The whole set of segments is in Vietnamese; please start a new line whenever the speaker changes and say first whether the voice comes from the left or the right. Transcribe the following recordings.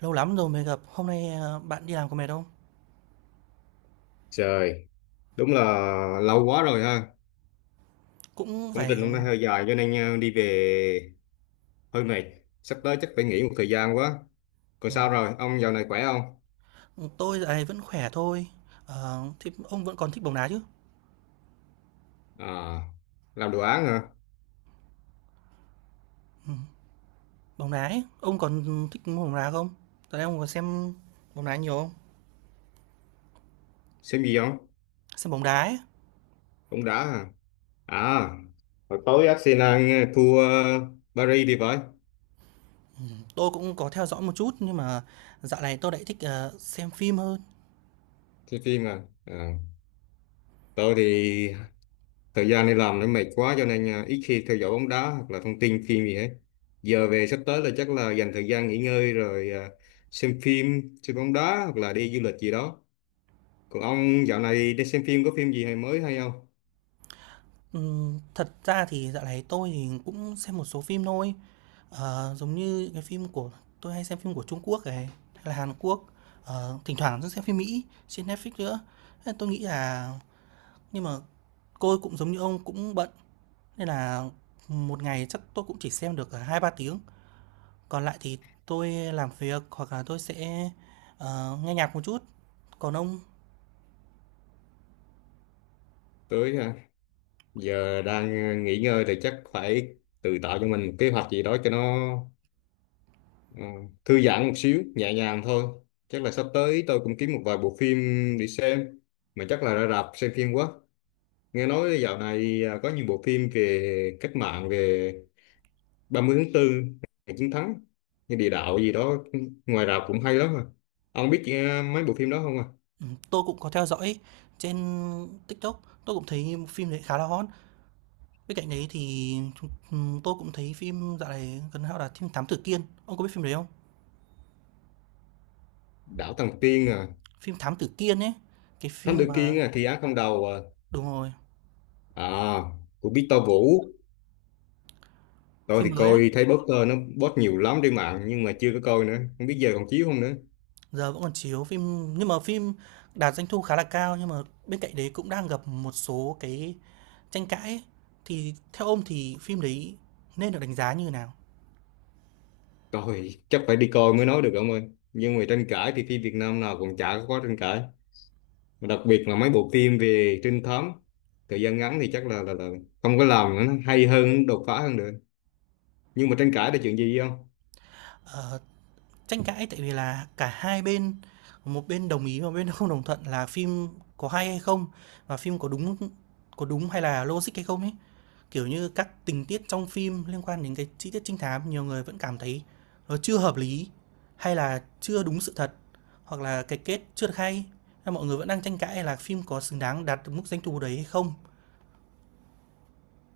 right: Lâu lắm rồi mới gặp. Hôm nay, bạn đi làm có mệt không?
left: Trời, đúng là lâu quá rồi ha.
right: Cũng
left: Công trình
right: phải.
left: hôm nay hơi dài cho nên đi về hơi mệt. Sắp tới chắc phải nghỉ một thời gian quá. Còn sao
right: ừm,
left: rồi, ông dạo này khỏe không?
right: tôi dạo này vẫn khỏe thôi. Thế ông vẫn còn thích bóng đá chứ?
left: À, làm đồ án hả?
right: Bóng đá ấy, ông còn thích bóng đá không? Dạo này ông có xem bóng đá nhiều không?
left: Xem gì không?
right: Xem bóng đá ấy.
left: Cũng đã hả? À, hồi tối Arsenal thua Paris thì phải.
right: Tôi cũng có theo dõi một chút nhưng mà dạo này tôi lại thích, xem phim hơn.
left: Xem phim à. À. Tôi thì thời gian đi làm nó mệt quá cho nên à, ít khi theo dõi bóng đá hoặc là thông tin phim gì hết. Giờ về sắp tới là chắc là dành thời gian nghỉ ngơi rồi à, xem phim, xem bóng đá hoặc là đi du lịch gì đó. Còn ông dạo này đi xem phim có phim gì hay mới hay không?
right: Thật ra thì dạo này tôi thì cũng xem một số phim thôi. Giống như cái phim của tôi hay xem phim của Trung Quốc này, hay là Hàn Quốc, thỉnh thoảng tôi xem phim Mỹ trên Netflix nữa. Thế tôi nghĩ là Nhưng mà tôi cũng giống như ông cũng bận nên là một ngày chắc tôi cũng chỉ xem được hai ba tiếng. Còn lại thì tôi làm việc hoặc là tôi sẽ nghe nhạc một chút. Còn ông,
left: Tới à, giờ đang à, nghỉ ngơi thì chắc phải tự tạo cho mình một kế hoạch gì đó cho nó à, thư giãn một xíu nhẹ nhàng thôi. Chắc là sắp tới tôi cũng kiếm một vài bộ phim đi xem, mà chắc là ra rạp xem phim quá. Nghe nói dạo này à, có nhiều bộ phim về cách mạng, về 30 tháng 4, ngày chiến thắng, như địa đạo gì đó, ngoài rạp cũng hay lắm à. Ông biết à, mấy bộ phim đó không à?
right: tôi cũng có theo dõi trên TikTok, tôi cũng thấy phim đấy khá là hot. Bên cạnh đấy thì tôi cũng thấy phim dạo này gần hao là phim Thám Tử Kiên, ông có biết phim đấy không?
left: Đảo Tầng Tiên à,
right: Phim Thám Tử Kiên ấy, cái
left: Thám
right: phim
left: Tử
right: mà
left: Kiên à, Thi Án Không Đầu à,
right: đúng rồi,
left: à, của Victor Vũ. Tôi
right: phim
left: thì
right: mới ấy,
left: coi thấy poster nó post nhiều lắm trên mạng nhưng mà chưa có coi nữa, không biết giờ còn chiếu không nữa.
right: giờ vẫn còn chiếu phim nhưng mà phim đạt doanh thu khá là cao nhưng mà bên cạnh đấy cũng đang gặp một số cái tranh cãi ấy. Thì theo ông thì phim đấy nên được đánh giá như thế nào?
left: Coi chắc phải đi coi mới nói được ông ơi. Nhưng mà tranh cãi thì phim Việt Nam nào cũng chả có tranh cãi. Mà đặc biệt là mấy bộ phim về trinh thám thời gian ngắn thì chắc là là không có làm nữa, nó hay hơn, đột phá hơn được, nhưng mà tranh cãi là chuyện gì không.
right: Ờ, Tranh cãi tại vì là cả hai bên, một bên đồng ý và một bên không đồng thuận là phim có hay hay không và phim có đúng hay là logic hay không ấy. Kiểu như các tình tiết trong phim liên quan đến cái chi tiết trinh thám, nhiều người vẫn cảm thấy nó chưa hợp lý hay là chưa đúng sự thật, hoặc là cái kết chưa được hay. Mọi người vẫn đang tranh cãi là phim có xứng đáng đạt được mức doanh thu đấy hay không.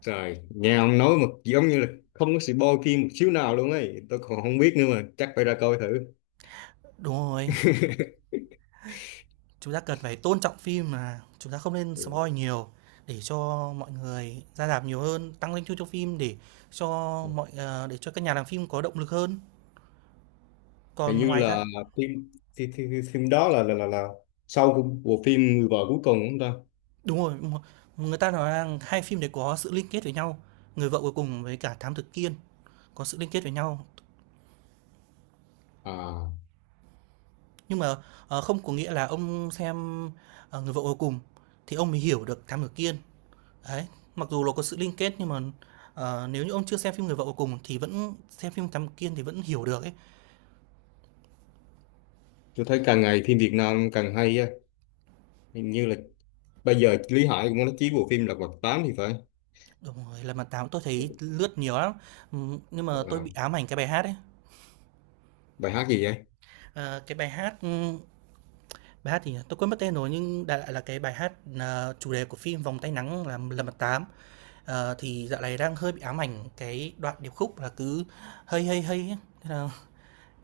left: Trời, nghe ông nói mà giống như là không có sự bo kim một xíu nào luôn ấy, tôi còn không biết nữa, mà chắc phải ra coi thử.
right: Đúng rồi, chúng ta cần phải tôn trọng phim mà chúng ta không nên
left: Ừ.
right: spoil nhiều để cho mọi người ra rạp nhiều hơn, tăng doanh thu cho phim, để cho mọi để cho các nhà làm phim có động lực hơn.
left: Hình
right: Còn
left: như
right: ngoài ra,
left: là phim phim đó là là sau của bộ phim Người vợ cuối cùng, đúng không ta?
right: đúng rồi, đúng rồi. Người ta nói rằng hai phim đấy có sự liên kết với nhau, Người vợ cuối cùng với cả Thám Tử Kiên có sự liên kết với nhau.
left: À,
right: Nhưng mà, không có nghĩa là ông xem, Người vợ cuối cùng thì ông mới hiểu được Thám Tử Kiên. Đấy, mặc dù nó có sự liên kết nhưng mà, nếu như ông chưa xem phim Người vợ cuối cùng thì vẫn xem phim Thám Tử Kiên thì vẫn hiểu được ấy.
left: tôi thấy càng ngày phim Việt Nam càng hay á. Hình như là bây giờ Lý Hải cũng có nói chí bộ phim Lật Mặt 8 thì phải.
right: Đúng rồi, Lật Mặt Tám tôi thấy lướt nhiều lắm, nhưng mà tôi
left: À,
right: bị ám ảnh cái bài hát ấy.
left: bài hát gì vậy?
right: Ờ, cái bài hát, bài hát thì tôi quên mất tên rồi nhưng đại loại là cái bài hát, chủ đề của phim Vòng Tay Nắng là "Lần Mặt Tám". Thì dạo này đang hơi bị ám ảnh cái đoạn điệp khúc là cứ hơi hơi hơi thế là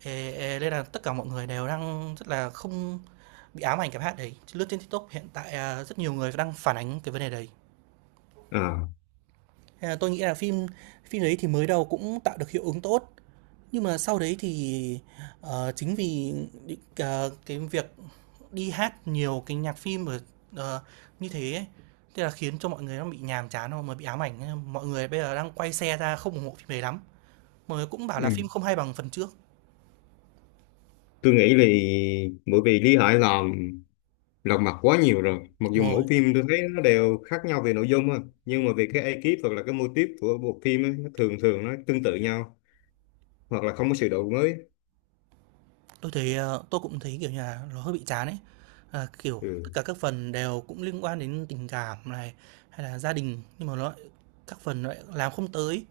right: "Ê, ê" nên là tất cả mọi người đều đang rất là không bị ám ảnh cái bài hát đấy. Lướt trên TikTok hiện tại, à, rất nhiều người đang phản ánh cái vấn đề đấy.
left: À.
right: Thế tôi nghĩ là phim Phim đấy thì mới đầu cũng tạo được hiệu ứng tốt. Nhưng mà sau đấy thì, chính vì những cà cái việc đi hát nhiều cái nhạc phim ở, ờ, như thế ấy, thế là khiến cho mọi người nó bị nhàm chán xong rồi bị ám ảnh, thế mọi người bây giờ đang quay xe ra không ủng hộ phim đấy lắm. Mọi người cũng bảo
left: Ừ.
right: là phim không hay bằng phần trước.
left: Tôi nghĩ vì bởi vì Lý Hải làm Lật Mặt quá nhiều rồi, mặc
right: Đúng
left: dù mỗi
right: rồi.
left: phim tôi thấy nó đều khác nhau về nội dung á, nhưng mà về cái ekip hoặc là cái mô típ của bộ phim ấy, nó thường thường nó tương tự nhau, hoặc là không có sự đổi mới.
right: Tôi thấy, tôi cũng thấy, kiểu như là, nó hơi bị chán ấy. Kiểu, tất
left: Ừ.
right: cả các phần đều cũng liên quan đến tình cảm này, hay là gia đình, nhưng mà nó lại các phần nó lại làm không tới.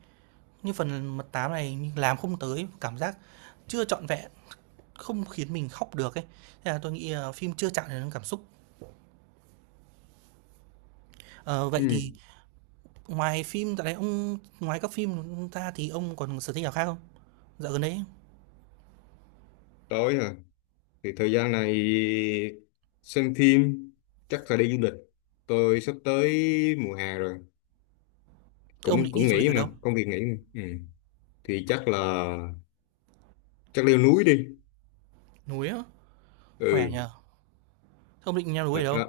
right: Như phần mật tám này làm không tới, cảm giác chưa trọn vẹn, không khiến mình khóc được ấy. Thế là tôi nghĩ là phim chưa chạm đến cảm xúc. Ờ, Vậy thì,
left: Ừ.
right: ngoài các phim ra thì ông còn sở thích nào khác không? Dạo gần đấy,
left: Tối à, thì thời gian này xem phim, chắc là đi du lịch. Tôi sắp tới mùa hè rồi
right: ông
left: cũng
right: định đi
left: cũng
right: du lịch
left: nghỉ
right: ở
left: mà,
right: đâu?
left: công việc nghỉ mà. Ừ. Thì chắc là chắc leo núi đi.
right: Núi á? Khỏe
left: Ừ.
right: nhỉ? Thế ông định leo núi
left: Thật
right: ở đâu?
left: ra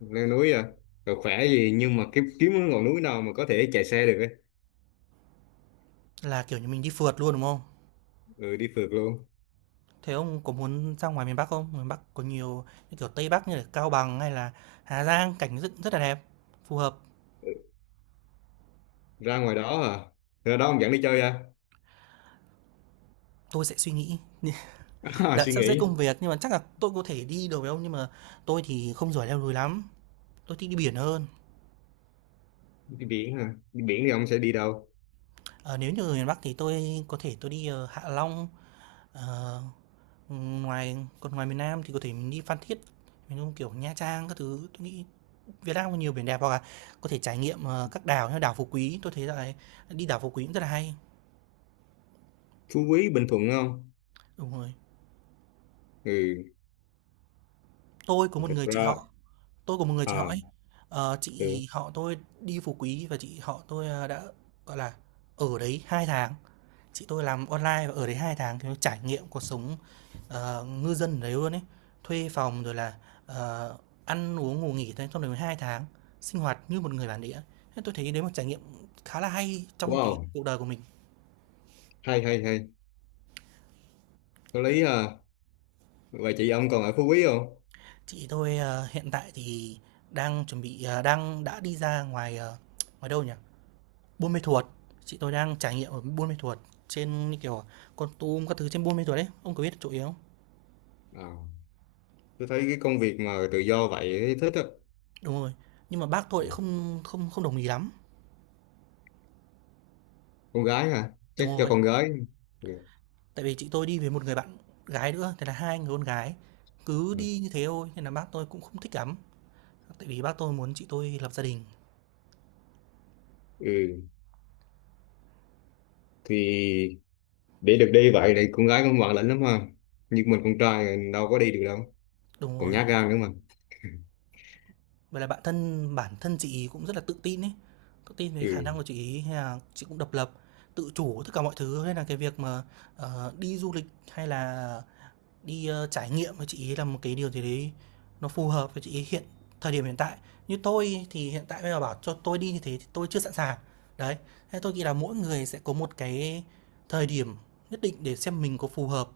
left: leo núi à, rồi khỏe gì, nhưng mà kiếm kiếm cái ngọn núi nào mà có thể chạy xe được ấy.
right: Là, kiểu như, mình đi phượt luôn, đúng không?
left: Ừ, đi phượt luôn.
right: Thế ông có muốn ra ngoài miền Bắc không? Miền Bắc có nhiều như kiểu Tây Bắc như là Cao Bằng hay là Hà Giang cảnh rất rất là đẹp, phù hợp.
left: Ra ngoài đó à? Ra đó ông dẫn đi chơi à?
right: Tôi sẽ suy nghĩ
left: À,
right: đã
left: suy
right: sắp xếp
left: nghĩ.
right: công việc nhưng mà chắc là tôi có thể đi được với ông nhưng mà tôi thì không giỏi leo núi lắm. Tôi thích đi biển hơn.
left: Đi biển à? Đi biển thì ông sẽ đi đâu?
right: Ờ, Nếu như ở miền Bắc thì tôi có thể tôi đi Hạ Long. Ờ, Ngoài miền Nam thì có thể mình đi Phan Thiết, mình không kiểu Nha Trang các thứ. Tôi nghĩ Việt Nam có nhiều biển đẹp hoặc là có thể trải nghiệm các đảo như đảo Phú Quý. Tôi thấy là đi đảo Phú Quý cũng rất là hay.
left: Phú Quý Bình Thuận không?
right: Đúng rồi.
left: Ừ.
right: Tôi có một
left: Thật
right: người chị
left: ra.
right: họ, tôi có một người chị họ
left: À.
right: ấy.
left: Ừ.
right: Chị họ tôi đi Phú Quý và chị họ tôi, đã, gọi là, ở đấy 2 tháng. Chị tôi làm online và ở đấy 2 tháng, kiểu, trải nghiệm cuộc sống, ngư dân ở đấy luôn ấy. Thuê phòng rồi là, ờ, ăn uống ngủ nghỉ thôi, trong đấy 2 tháng, sinh hoạt như một người bản địa. Thế tôi thấy đấy một trải nghiệm khá là hay trong cái
left: Wow,
right: cuộc đời của mình.
left: hay hay hay, có lý à. Vậy chị ông còn ở Phú Quý không?
right: Chị tôi, hiện tại thì đang chuẩn bị, à, đang đã đi ra ngoài, ngoài đâu nhỉ? Buôn Mê Thuột, chị tôi đang trải nghiệm ở Buôn Mê Thuột trên như kiểu Kon Tum các thứ trên Buôn Mê Thuột đấy, ông có biết chỗ yếu không?
left: À, tôi thấy cái công việc mà tự do vậy thấy thích á.
right: Đúng rồi, nhưng mà bác tôi lại
left: Ừ.
right: không không không đồng ý lắm.
left: Con gái à, chắc
right: Đúng
left: cho
right: rồi,
left: con gái. Ừ.
right: tại vì chị tôi đi với một người bạn gái nữa, thế là hai người con gái cứ
left: Ừ.
right: đi như thế thôi nên là bác tôi cũng không thích lắm. Tại vì bác tôi muốn chị tôi lập gia đình.
left: Ừ, thì để được đi vậy thì con gái cũng ngoan lành lắm ha, nhưng mình con trai đâu có đi được đâu,
right: Đúng
left: còn
right: rồi.
left: nhát gan nữa mà.
right: Vậy là bản thân chị ý cũng rất là tự tin ấy. Tự tin về khả năng
left: Ừ.
right: của chị ý hay là chị cũng độc lập, tự chủ tất cả mọi thứ nên là cái việc mà đi du lịch hay là đi, trải nghiệm với chị ấy là một cái điều gì đấy nó phù hợp với chị ấy hiện thời điểm hiện tại. Như tôi thì hiện tại bây giờ bảo cho tôi đi như thế thì tôi chưa sẵn sàng. Đấy, thế tôi nghĩ là mỗi người sẽ có một cái thời điểm nhất định để xem mình có phù hợp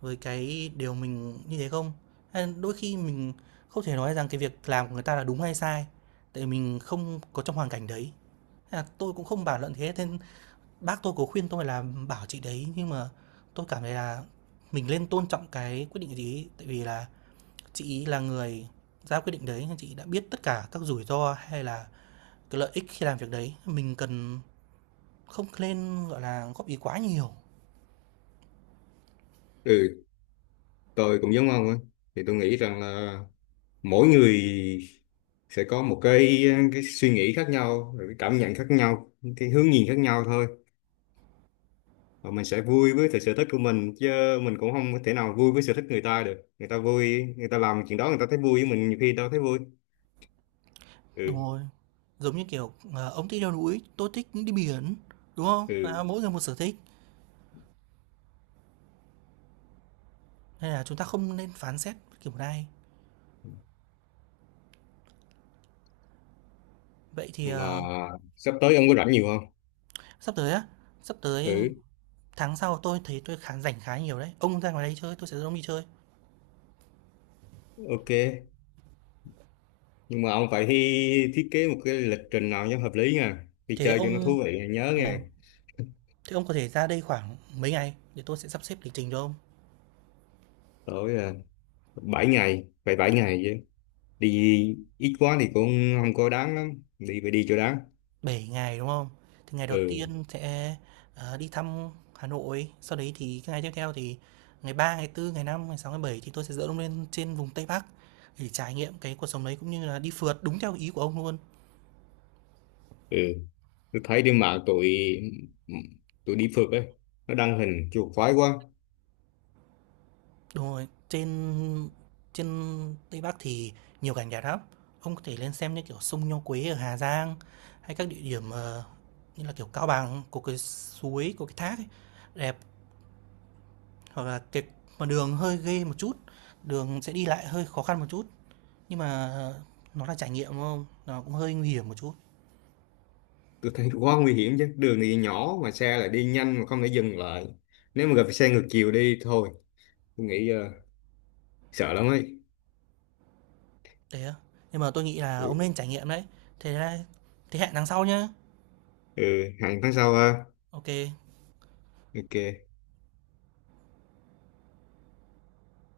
right: với cái điều mình như thế không. Hay đôi khi mình không thể nói rằng cái việc làm của người ta là đúng hay sai, tại mình không có trong hoàn cảnh đấy. Thế là tôi cũng không bàn luận thế. Bác tôi có khuyên tôi là bảo chị đấy, nhưng mà tôi cảm thấy là mình nên tôn trọng cái quyết định của chị ấy, tại vì là chị ấy là người ra quyết định đấy, chị đã biết tất cả các rủi ro hay là cái lợi ích khi làm việc đấy. Mình cần không nên, gọi là, góp ý quá nhiều.
left: Ừ, tôi cũng giống ông á, thì tôi nghĩ rằng là mỗi người sẽ có một cái suy nghĩ khác nhau, rồi cái cảm nhận khác nhau, cái hướng nhìn khác nhau thôi, và mình sẽ vui với cái sở thích của mình chứ. Mình cũng không có thể nào vui với sở thích người ta được. Người ta vui người ta làm chuyện đó, người ta thấy vui, với mình nhiều khi đâu thấy vui.
right: Đúng
left: Ừ.
right: rồi, giống như kiểu, ông thích leo núi, tôi thích đi biển, đúng không? Là
left: Ừ,
right: mỗi người một sở thích, nên là chúng ta không nên phán xét kiểu này. Vậy thì,
left: mà sắp tới ông có rảnh nhiều không?
right: sắp tới á, sắp tới
left: Ừ.
right: tháng sau tôi thấy tôi khá rảnh khá nhiều đấy. Ông ra ngoài đây chơi, tôi sẽ dẫn ông đi chơi.
left: Ok, nhưng mà ông phải thi thiết kế một cái lịch trình nào cho hợp lý nha, đi
right: Thế
left: chơi cho nó
right: ông
left: thú vị nhớ
right: đúng không?
left: nha.
right: Thế ông có thể ra đây khoảng mấy ngày để tôi sẽ sắp xếp lịch trình cho ông.
left: Tối à, 7 ngày, phải 7 ngày chứ, đi ít quá thì cũng không có đáng lắm, đi phải đi cho đáng.
right: 7 ngày đúng không? Thì ngày đầu
left: Ừ.
right: tiên sẽ đi thăm Hà Nội, sau đấy thì cái ngày tiếp theo thì ngày 3, ngày 4, ngày 5, ngày 6, ngày 7 thì tôi sẽ dẫn ông lên trên vùng Tây Bắc để trải nghiệm cái cuộc sống đấy cũng như là đi phượt đúng theo ý của ông luôn.
left: Ừ, tôi thấy trên mạng tụi tụi đi phượt ấy, nó đăng hình chuột khoái quá.
right: Đúng rồi, trên trên Tây Bắc thì nhiều cảnh đẹp lắm. Ông có thể lên xem như kiểu sông Nho Quế ở Hà Giang hay các địa điểm, như là kiểu Cao Bằng có cái suối, có cái thác ấy, đẹp, hoặc là cái mà đường hơi ghê một chút, đường sẽ đi lại hơi khó khăn một chút nhưng mà nó là trải nghiệm đúng không? Nó cũng hơi nguy hiểm một chút.
left: Tôi thấy quá nguy hiểm chứ, đường thì nhỏ mà xe lại đi nhanh, mà không thể dừng lại nếu mà gặp xe ngược chiều đi thôi, tôi nghĩ sợ lắm ấy.
right: Thế á. Nhưng mà tôi nghĩ là ông
left: Ừ.
right: nên trải nghiệm đấy. Thế thế hẹn tháng sau nhá.
left: Ừ, hẹn tháng sau ha.
right: Ok.
left: Ok.